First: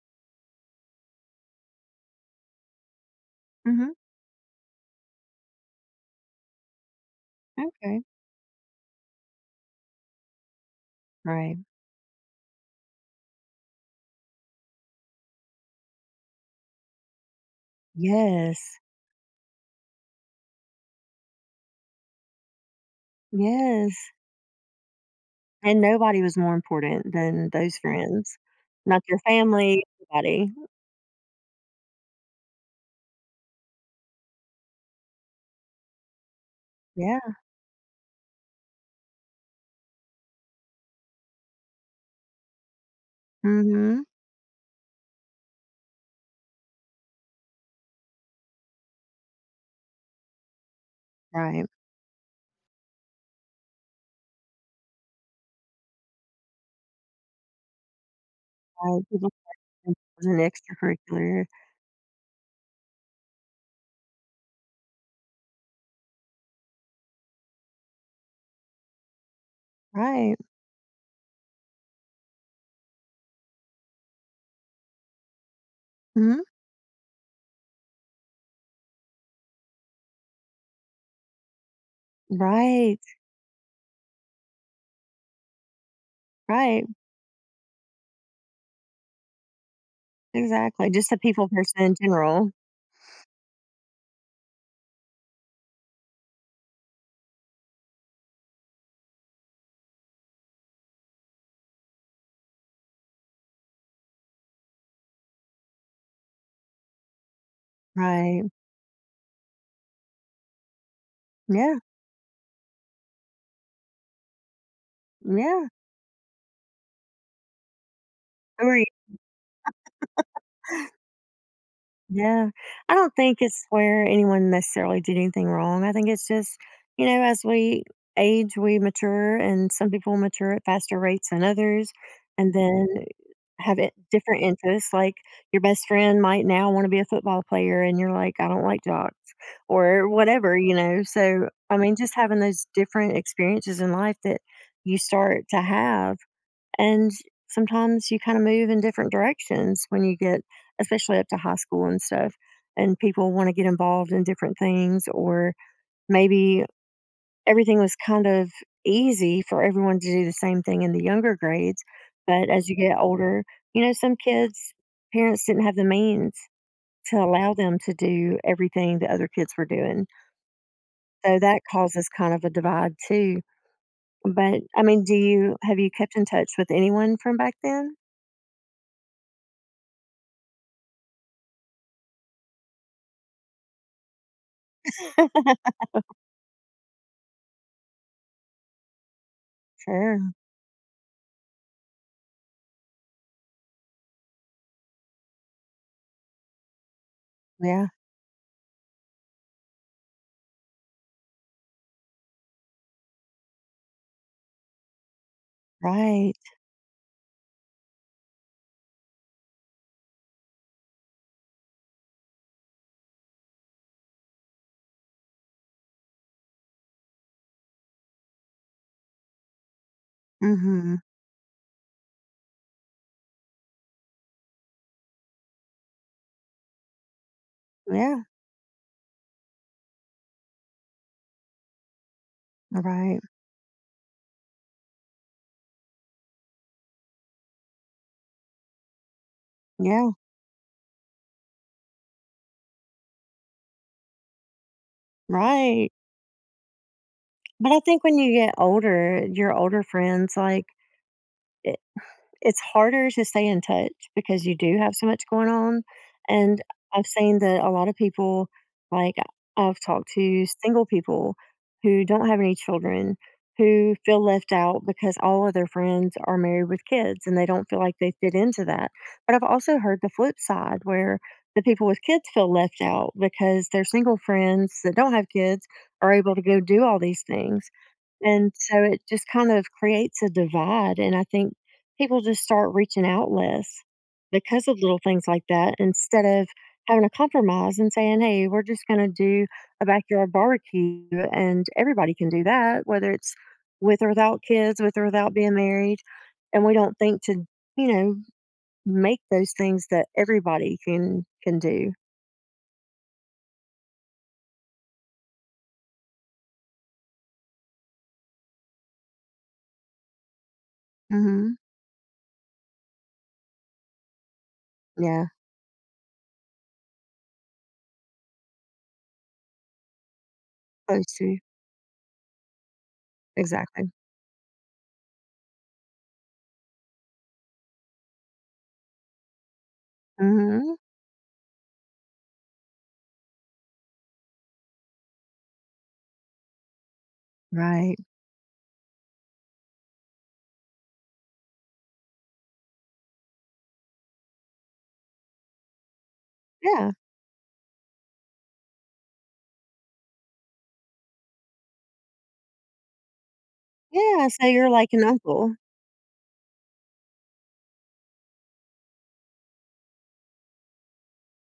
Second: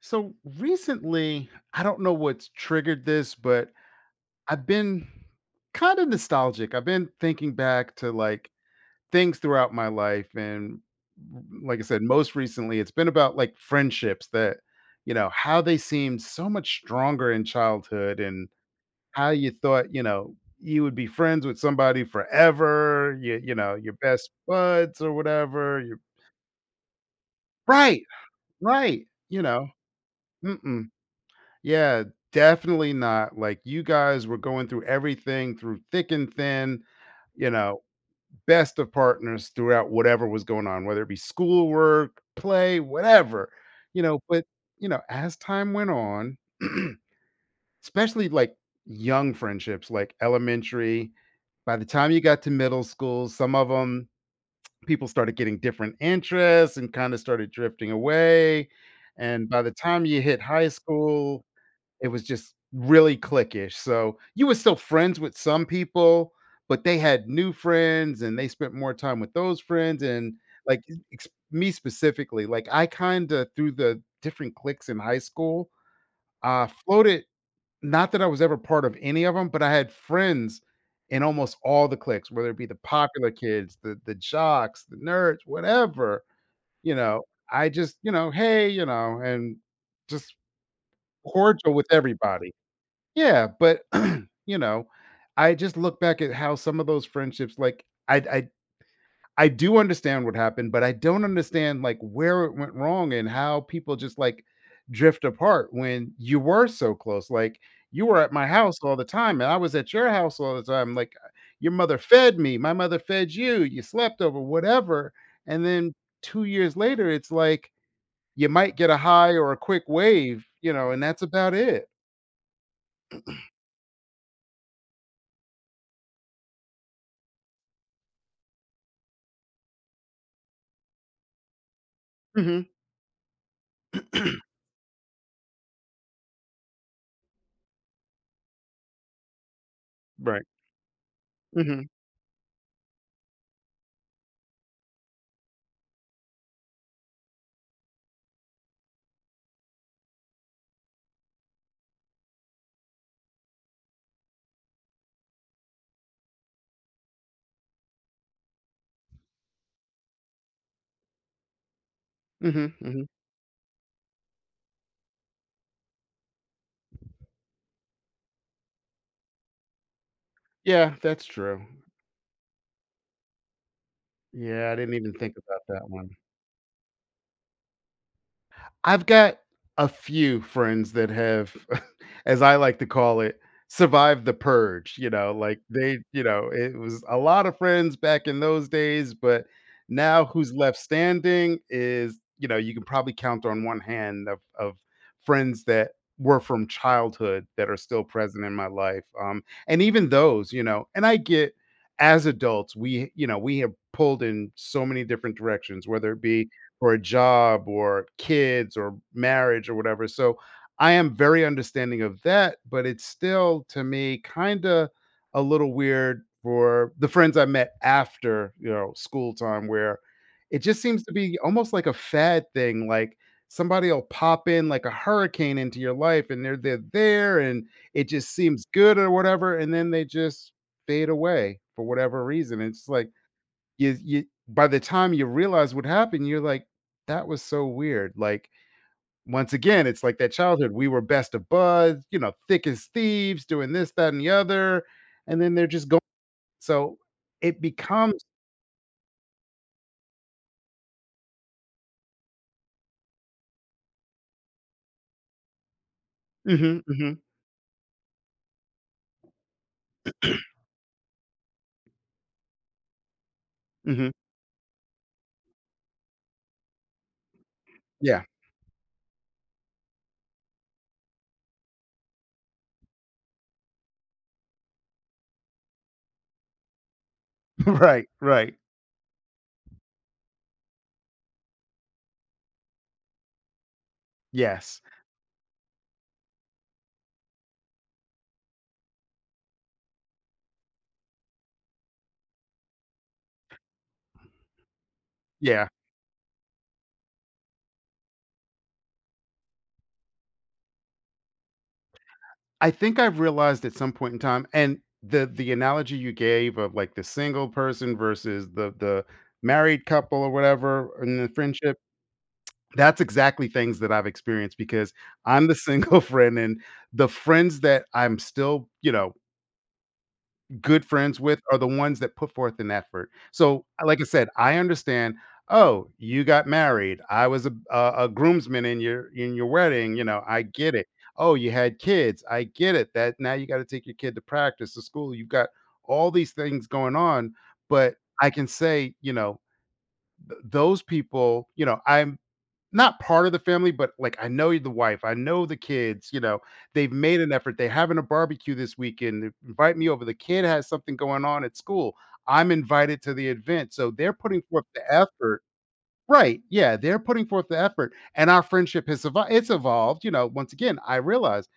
So recently, I don't know what's triggered this, but Mhm. I've been kind of nostalgic. I've been thinking back Okay. to things throughout my life. And Right. like I said, most recently, it's been about like friendships that. How they seemed so much stronger in childhood, and Yes. how you thought, you would be friends with somebody forever. You, Yes. your best buds or And whatever. You're, nobody was more important than those right, friends. Not right, your you know. family, everybody. Mm-mm. Yeah, definitely not. Like, you guys were going through everything through thick and thin, Yeah. you know, best of partners throughout whatever was going on, whether it be schoolwork, play, whatever, Mhm. you know. But, as time went on, especially like young friendships, like elementary, Right. by the time you got to middle school, some of them people started getting different interests and kind of started drifting away. Right. People And by the think it time you was an hit high school, extracurricular. it was just really cliquish. So you were still friends with some people, but they had new friends and they spent more time with those friends. And Right. like me specifically, like I kind of through the different cliques in high school, Mhm. Floated. Not that I was ever part of any of them, but I had friends in almost all the cliques, whether it be the Right. popular kids, the jocks, the nerds, whatever. Right. You know, I just you know, hey, you know, and just Exactly. Just a people cordial person with in general. everybody. Yeah, but, you know, I just look back at how some of those friendships, like, I I do understand what happened, but I don't understand, like, where it went wrong and how people just, like, drift apart when you were so close, like, you were at my Right. house all the time, and I was at your house all the time, like, your Yeah. mother fed me, my mother fed you, you slept over, whatever, and Yeah. then 2 years later, it's like, you Who might are? get a high or a quick wave, you know, and that's about it. Yeah. I don't think it's where anyone necessarily did anything wrong. I think it's just, you know, as we age, we mature, and some people mature at faster rates than others, and Mhm. then have it different interests. Like your best friend might now want to be a football player, and you're like, I don't like jocks or Right. whatever, you know. So, I Mhm. mean, just having those different experiences in life that you start to have, and sometimes you kind of move in different directions when you get, especially up to high school and stuff, and people want to get involved in different things, or maybe everything was kind of easy for everyone to do the same thing in the younger grades. But as Mhm, you get mhm. older, you know, some kids, parents didn't have the means to allow them to do everything the other kids were doing. Yeah, that's So that true. causes kind of a divide too. But Yeah, I I didn't mean, even do think you about have that you one. kept in touch with anyone from back then? I've got a few friends that have, as I like to call it, survived the purge, you know, like they, you know, it was a lot of friends back in those days, but now Sure. who's left standing is, you know, you can probably count on one hand of friends that were from childhood that are Yeah. still present in my life. And even those, you know, and I get as adults, we, you know, we have pulled in so many different directions, whether it Right. be or a job or kids or marriage or whatever. So I am very understanding of that, but it's still to me kind of a little weird for the friends I met after, you know, school time where Mm. it just Mhm. seems to be almost like a fad thing. Like, somebody will pop in like a hurricane into your life and they're there and it Yeah. just seems good or whatever, and then they just fade away for whatever reason. It's like Right. you by the time you realize what happened, you're like, "That was so weird." Like, once again, it's Yeah. like that childhood, we were best of buds, you know, thick as thieves, doing this, that, and the other, and then they're just Right. going so it But I think when becomes. you get older, your older friends, like, i- it's harder to stay in touch because you do have so much going on. And Mhm, I've mhm, seen that a lot of people, like, I've talked to single people who don't have any children, who mhm. feel left out because all of their friends are married with kids and they don't feel like they Yeah. fit into that. But I've also heard the flip side where the people with kids feel left out because their single friends that don't have kids are able to go do all these things, Right, and right. so it just kind of creates a divide. And I think people just start reaching out less because of Yes. little things like that instead of having a compromise and saying, hey, we're just going to do a backyard barbecue and everybody can do that, whether it's with or without kids, with or without being Yeah. married. And we don't think to, you know, make those things that everybody can do. I think I've realized at some point in time, and the analogy you gave of, like, the single person versus the married couple or whatever in the Hmm. friendship. That's exactly things that I've experienced because Yeah, I'm the single friend, and the friends that I'm still, you know, good those friends two with are the ones that put forth an effort. So, exactly. like I said, I understand, "Oh, you got married. I was a groomsman in your wedding," you know, I Hmm. get it. "Oh, you had kids. I get it. That now you gotta take your kid to practice, to school. You've got all these things going on," Right. but I can say, you know, th those people, you know, I'm not part of the family, but, like, I know the wife, I know the kids, you know, they've Yeah. made an effort, they're having a barbecue this weekend, invite me over, the kid has something going on at school, I'm invited to the event, so they're Yeah, putting so forth you're the like an effort. uncle. Right, yeah, they're putting forth the effort, and our friendship has evol it's evolved, you know, once again, I realize,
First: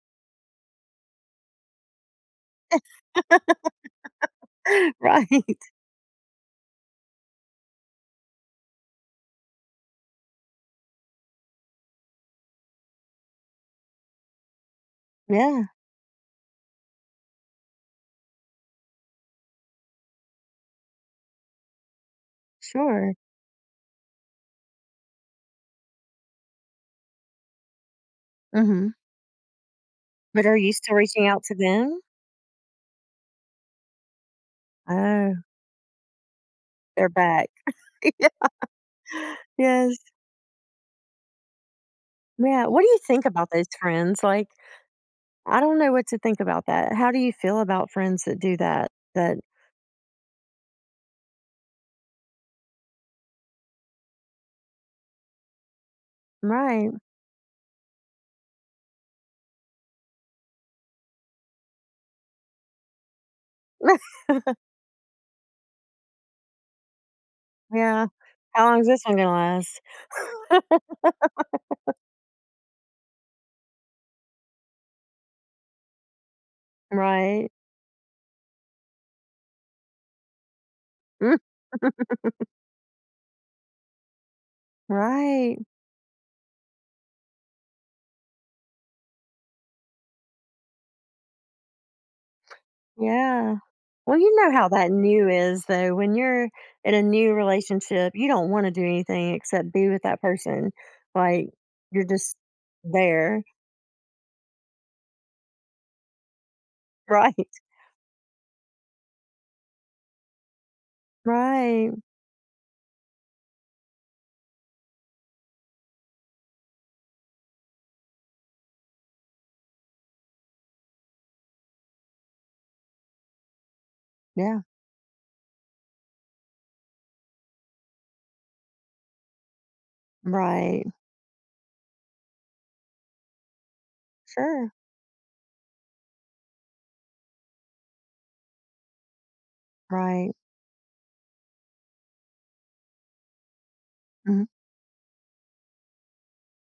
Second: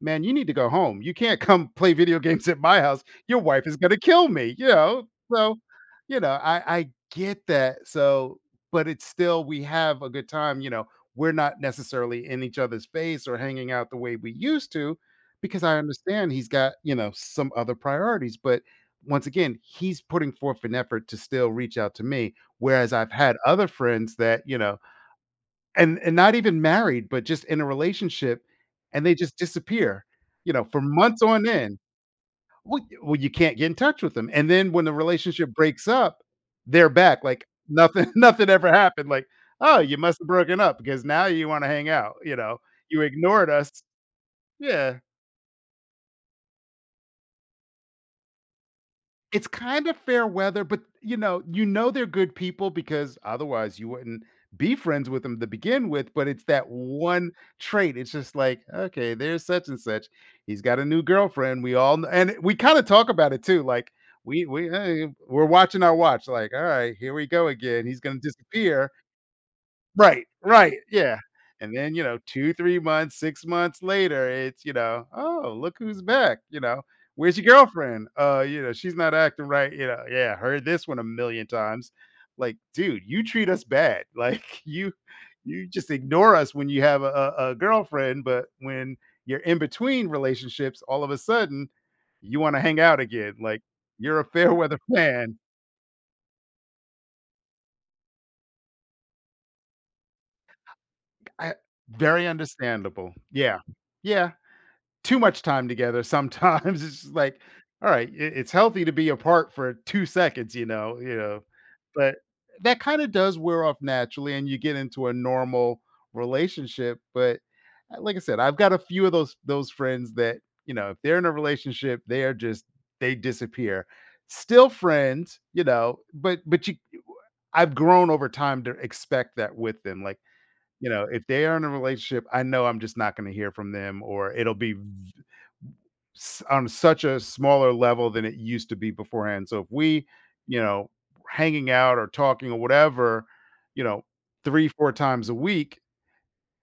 "Man, you need to go home. You can't come play video games at my house. Your wife is gonna kill me," you know? Right. So, you know, I get that, so but it's still we have a good time, you know, we're not necessarily in each other's face or hanging out the way we used to because Yeah, I understand he's got, you know, some other priorities, but once again, he's putting forth an effort to still reach out to me. Whereas I've sure. had other friends that, you know, and not even married, but just in a relationship, Mhm. and they just disappear, But you are know, you for still months reaching out on to end. them? Well, you can't get in touch with them, and then when the Oh, relationship breaks up, they're they're back like back. nothing nothing ever happened, like, "Oh, Yes. you must have broken up because now you wanna hang out," you know? Yeah, what do you "You think about ignored those us." friends? Like, Yeah. I don't know what to think about that. How do you feel about friends that do that? That It's kind of fair weather, but, you know they're good people, because otherwise you wouldn't be friends with them to begin with, but it's that Right. one trait. It's just like, "Okay, there's such and such. He's got a new girlfriend." We all kn and we kinda talk about it too, like, hey, we're watching our watch, like, "Alright, here we go again. He's Yeah. gonna How long is disappear." this one gonna last? Right, right, yeah, and then, you know, 2, 3 months, 6 months later, it's, you know, "Oh, look who's back," you know, "Where's your Right. girlfriend?" You know, she's not acting right," you know, "Yeah, heard this one a million times." Like, dude, you treat us bad, like, Right. you just ignore us when you have a girlfriend, but when you're in between relationships, all of a sudden, you wanna hang out again, Yeah. like, Well, you're a you know fair how weather that new fan. is, though. When you're in a new relationship, you don't want to do anything except be with that person. Like, I you're Very just understandable. there. Yeah. Yeah. Too much time together sometimes. It's just Right. like, all right, it's healthy to be apart for 2 seconds, you know, Right. but that kind of does wear off naturally and you get into a normal relationship. But like I said, I've got a few of those friends that, you know, if they're in a relationship, they are just they disappear. Yeah. Still friends, you know, but you I've grown over time to expect that with them. Like, Right. you know, if they are in a relationship, I know I'm just not going to hear from them, or it'll Sure. be on such a smaller level than it used to be beforehand. So if we, Right. you know, hanging out or talking or whatever, you know, Mhm. 3 4 times a week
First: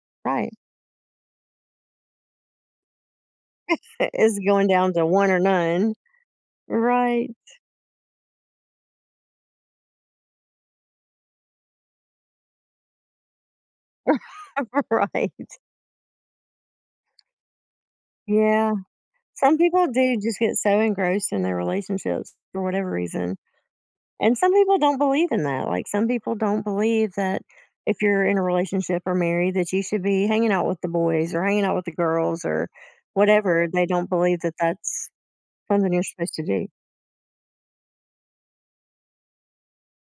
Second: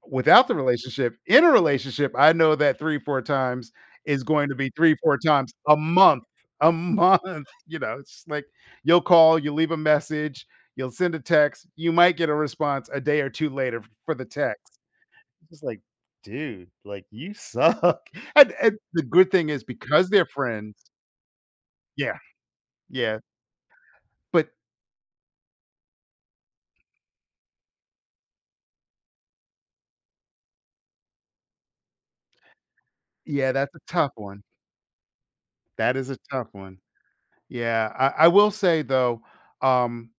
without Right. the relationship, in a relationship, I know that 3 4 times is It's going to going be down 3 to 4 one or times none. A month, Right. you know, it's just like you'll call, you leave a message, you'll send a text, you might get a response a day or 2 later for the text. Right. Just like, dude, like you suck. Yeah. and the good thing Some is people because do they're just get friends so engrossed in their yeah, relationships for whatever yeah, reason. And but some people don't believe in that. Like some people don't believe that if you're in a relationship or married that you should be hanging out with the boys or hanging out with the girls or yeah, whatever. that's a They don't tough believe one. that that's something That you're is a supposed to tough do. one. Yeah, I will say though, um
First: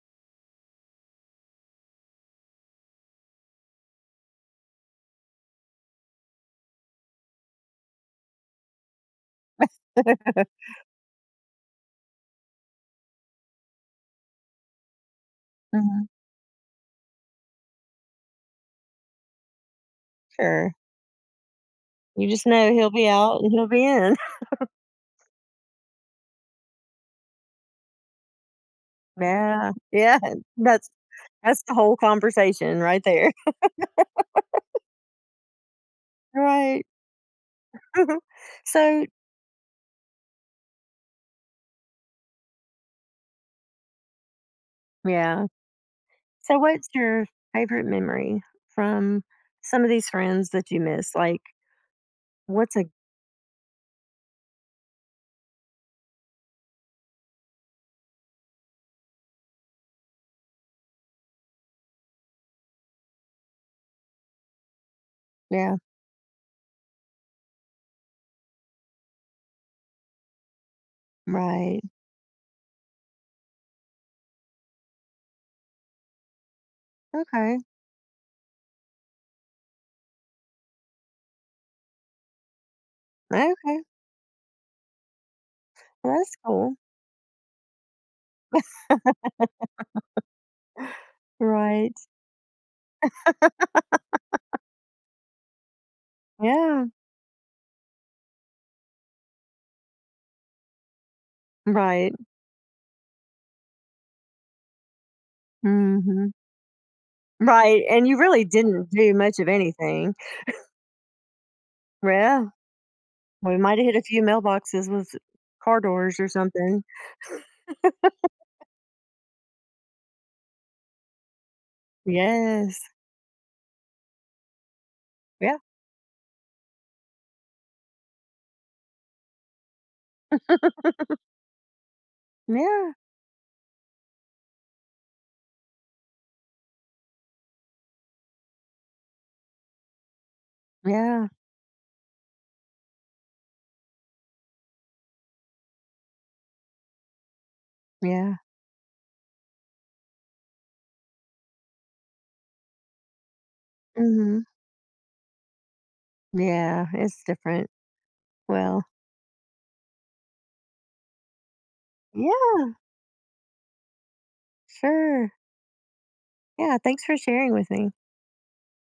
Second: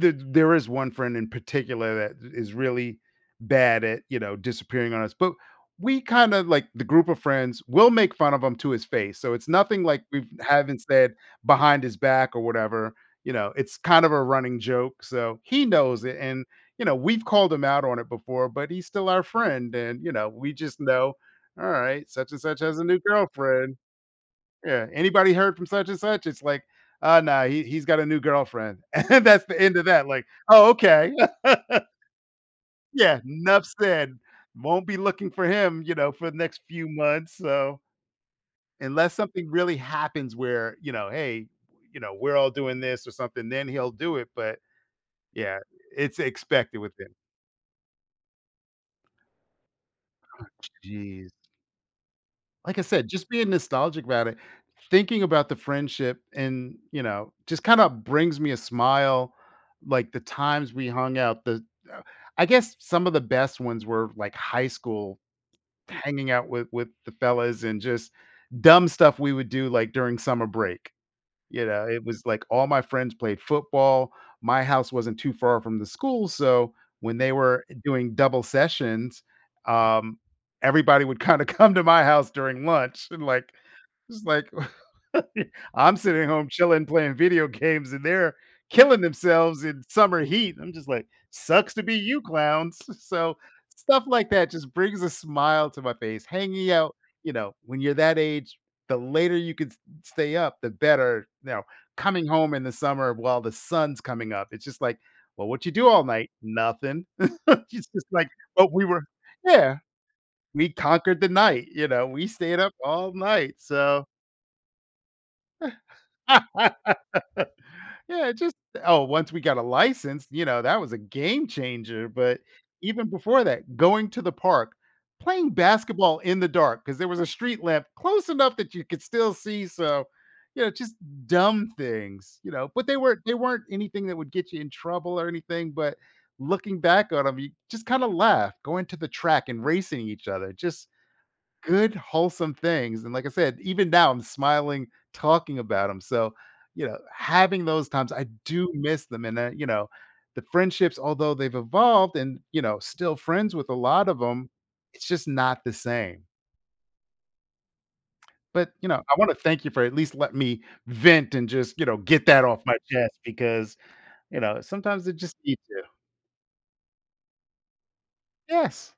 Th there is one friend in particular that is really bad at, you know, disappearing on us, but we kinda like the group of friends, will make fun of him to his face, so it's nothing like we haven't said behind his back or whatever, you know, it's kind of a running joke, so he knows Hmm. it, and, you know, we've called him out on it before, but he's still our friend, and, you know, we Sure. just know, "Alright, You such and just such know has a he'll new be out and he'll girlfriend." be in. Yeah, anybody heard from such and such? It's like, nah, he's got a new girlfriend." And that's the Yeah. end of that, Yeah. like, "Oh, That's okay." that's the whole conversation right Yeah, there. enough said. Won't be looking for him, you know, for the next Right. few months, so So unless something really happens where, you know, "Hey, you know, we're all doing this or something," then he'll do it, but yeah. yeah, it's So expected what's with him. your favorite memory from some of these friends that you miss? Jeez. Like what's Like I a said, just being nostalgic about it, thinking about the friendship and, you know, just kinda brings me a smile, like the times we hung out, the uh, I guess some of the best ones were like high school, yeah, hanging out with the fellas and just dumb stuff we would do like during summer break. You right. know, it was like all my friends played football. My house wasn't too far from the school, so when they Okay. were doing double sessions, um, everybody would kinda come to my house during lunch and, like, Okay. it's like I'm sitting That's home cool. chilling, playing video games, and they're killing themselves in summer heat. I'm just like, sucks to Right. be you clowns. So stuff like that just brings a smile to my face. Hanging Yeah. out, you know, when you're that age, the later you can stay up, the better. You know, Right. coming home in the summer while the sun's coming up, it's just like, well, what you do all Mhm. night? Nothing. Right, It's and just you like, really but we didn't were, do much of yeah, anything. we conquered the night. You know, we Yeah. stayed up all night. We might have hit a So few mailboxes with car doors or something. yeah, just oh, once we got a license, you know, that was a game changer, but Yes. even before that, going to the park, playing Yeah. basketball in the dark because there was a street lamp close enough that you could still see, so, you know, just dumb things, you know, but Yeah. they weren't anything that would get you in trouble or anything, but looking back on them, you just kinda laugh, going to the track and racing each other, just Yeah. good wholesome things. And like I said, even now I'm smiling talking about them. So, you know, having those times, I Yeah. do miss them. And, you know, the friendships, although they've evolved and, you know, still friends with a lot of Mhm. them, it's just not the same. Yeah, it's different. But, Well, you know, I want to thank you for at least let me vent and just, you know, get that yeah, off my chest because, you know, sometimes it sure. just needs to. Yeah, thanks for sharing with me. Yes.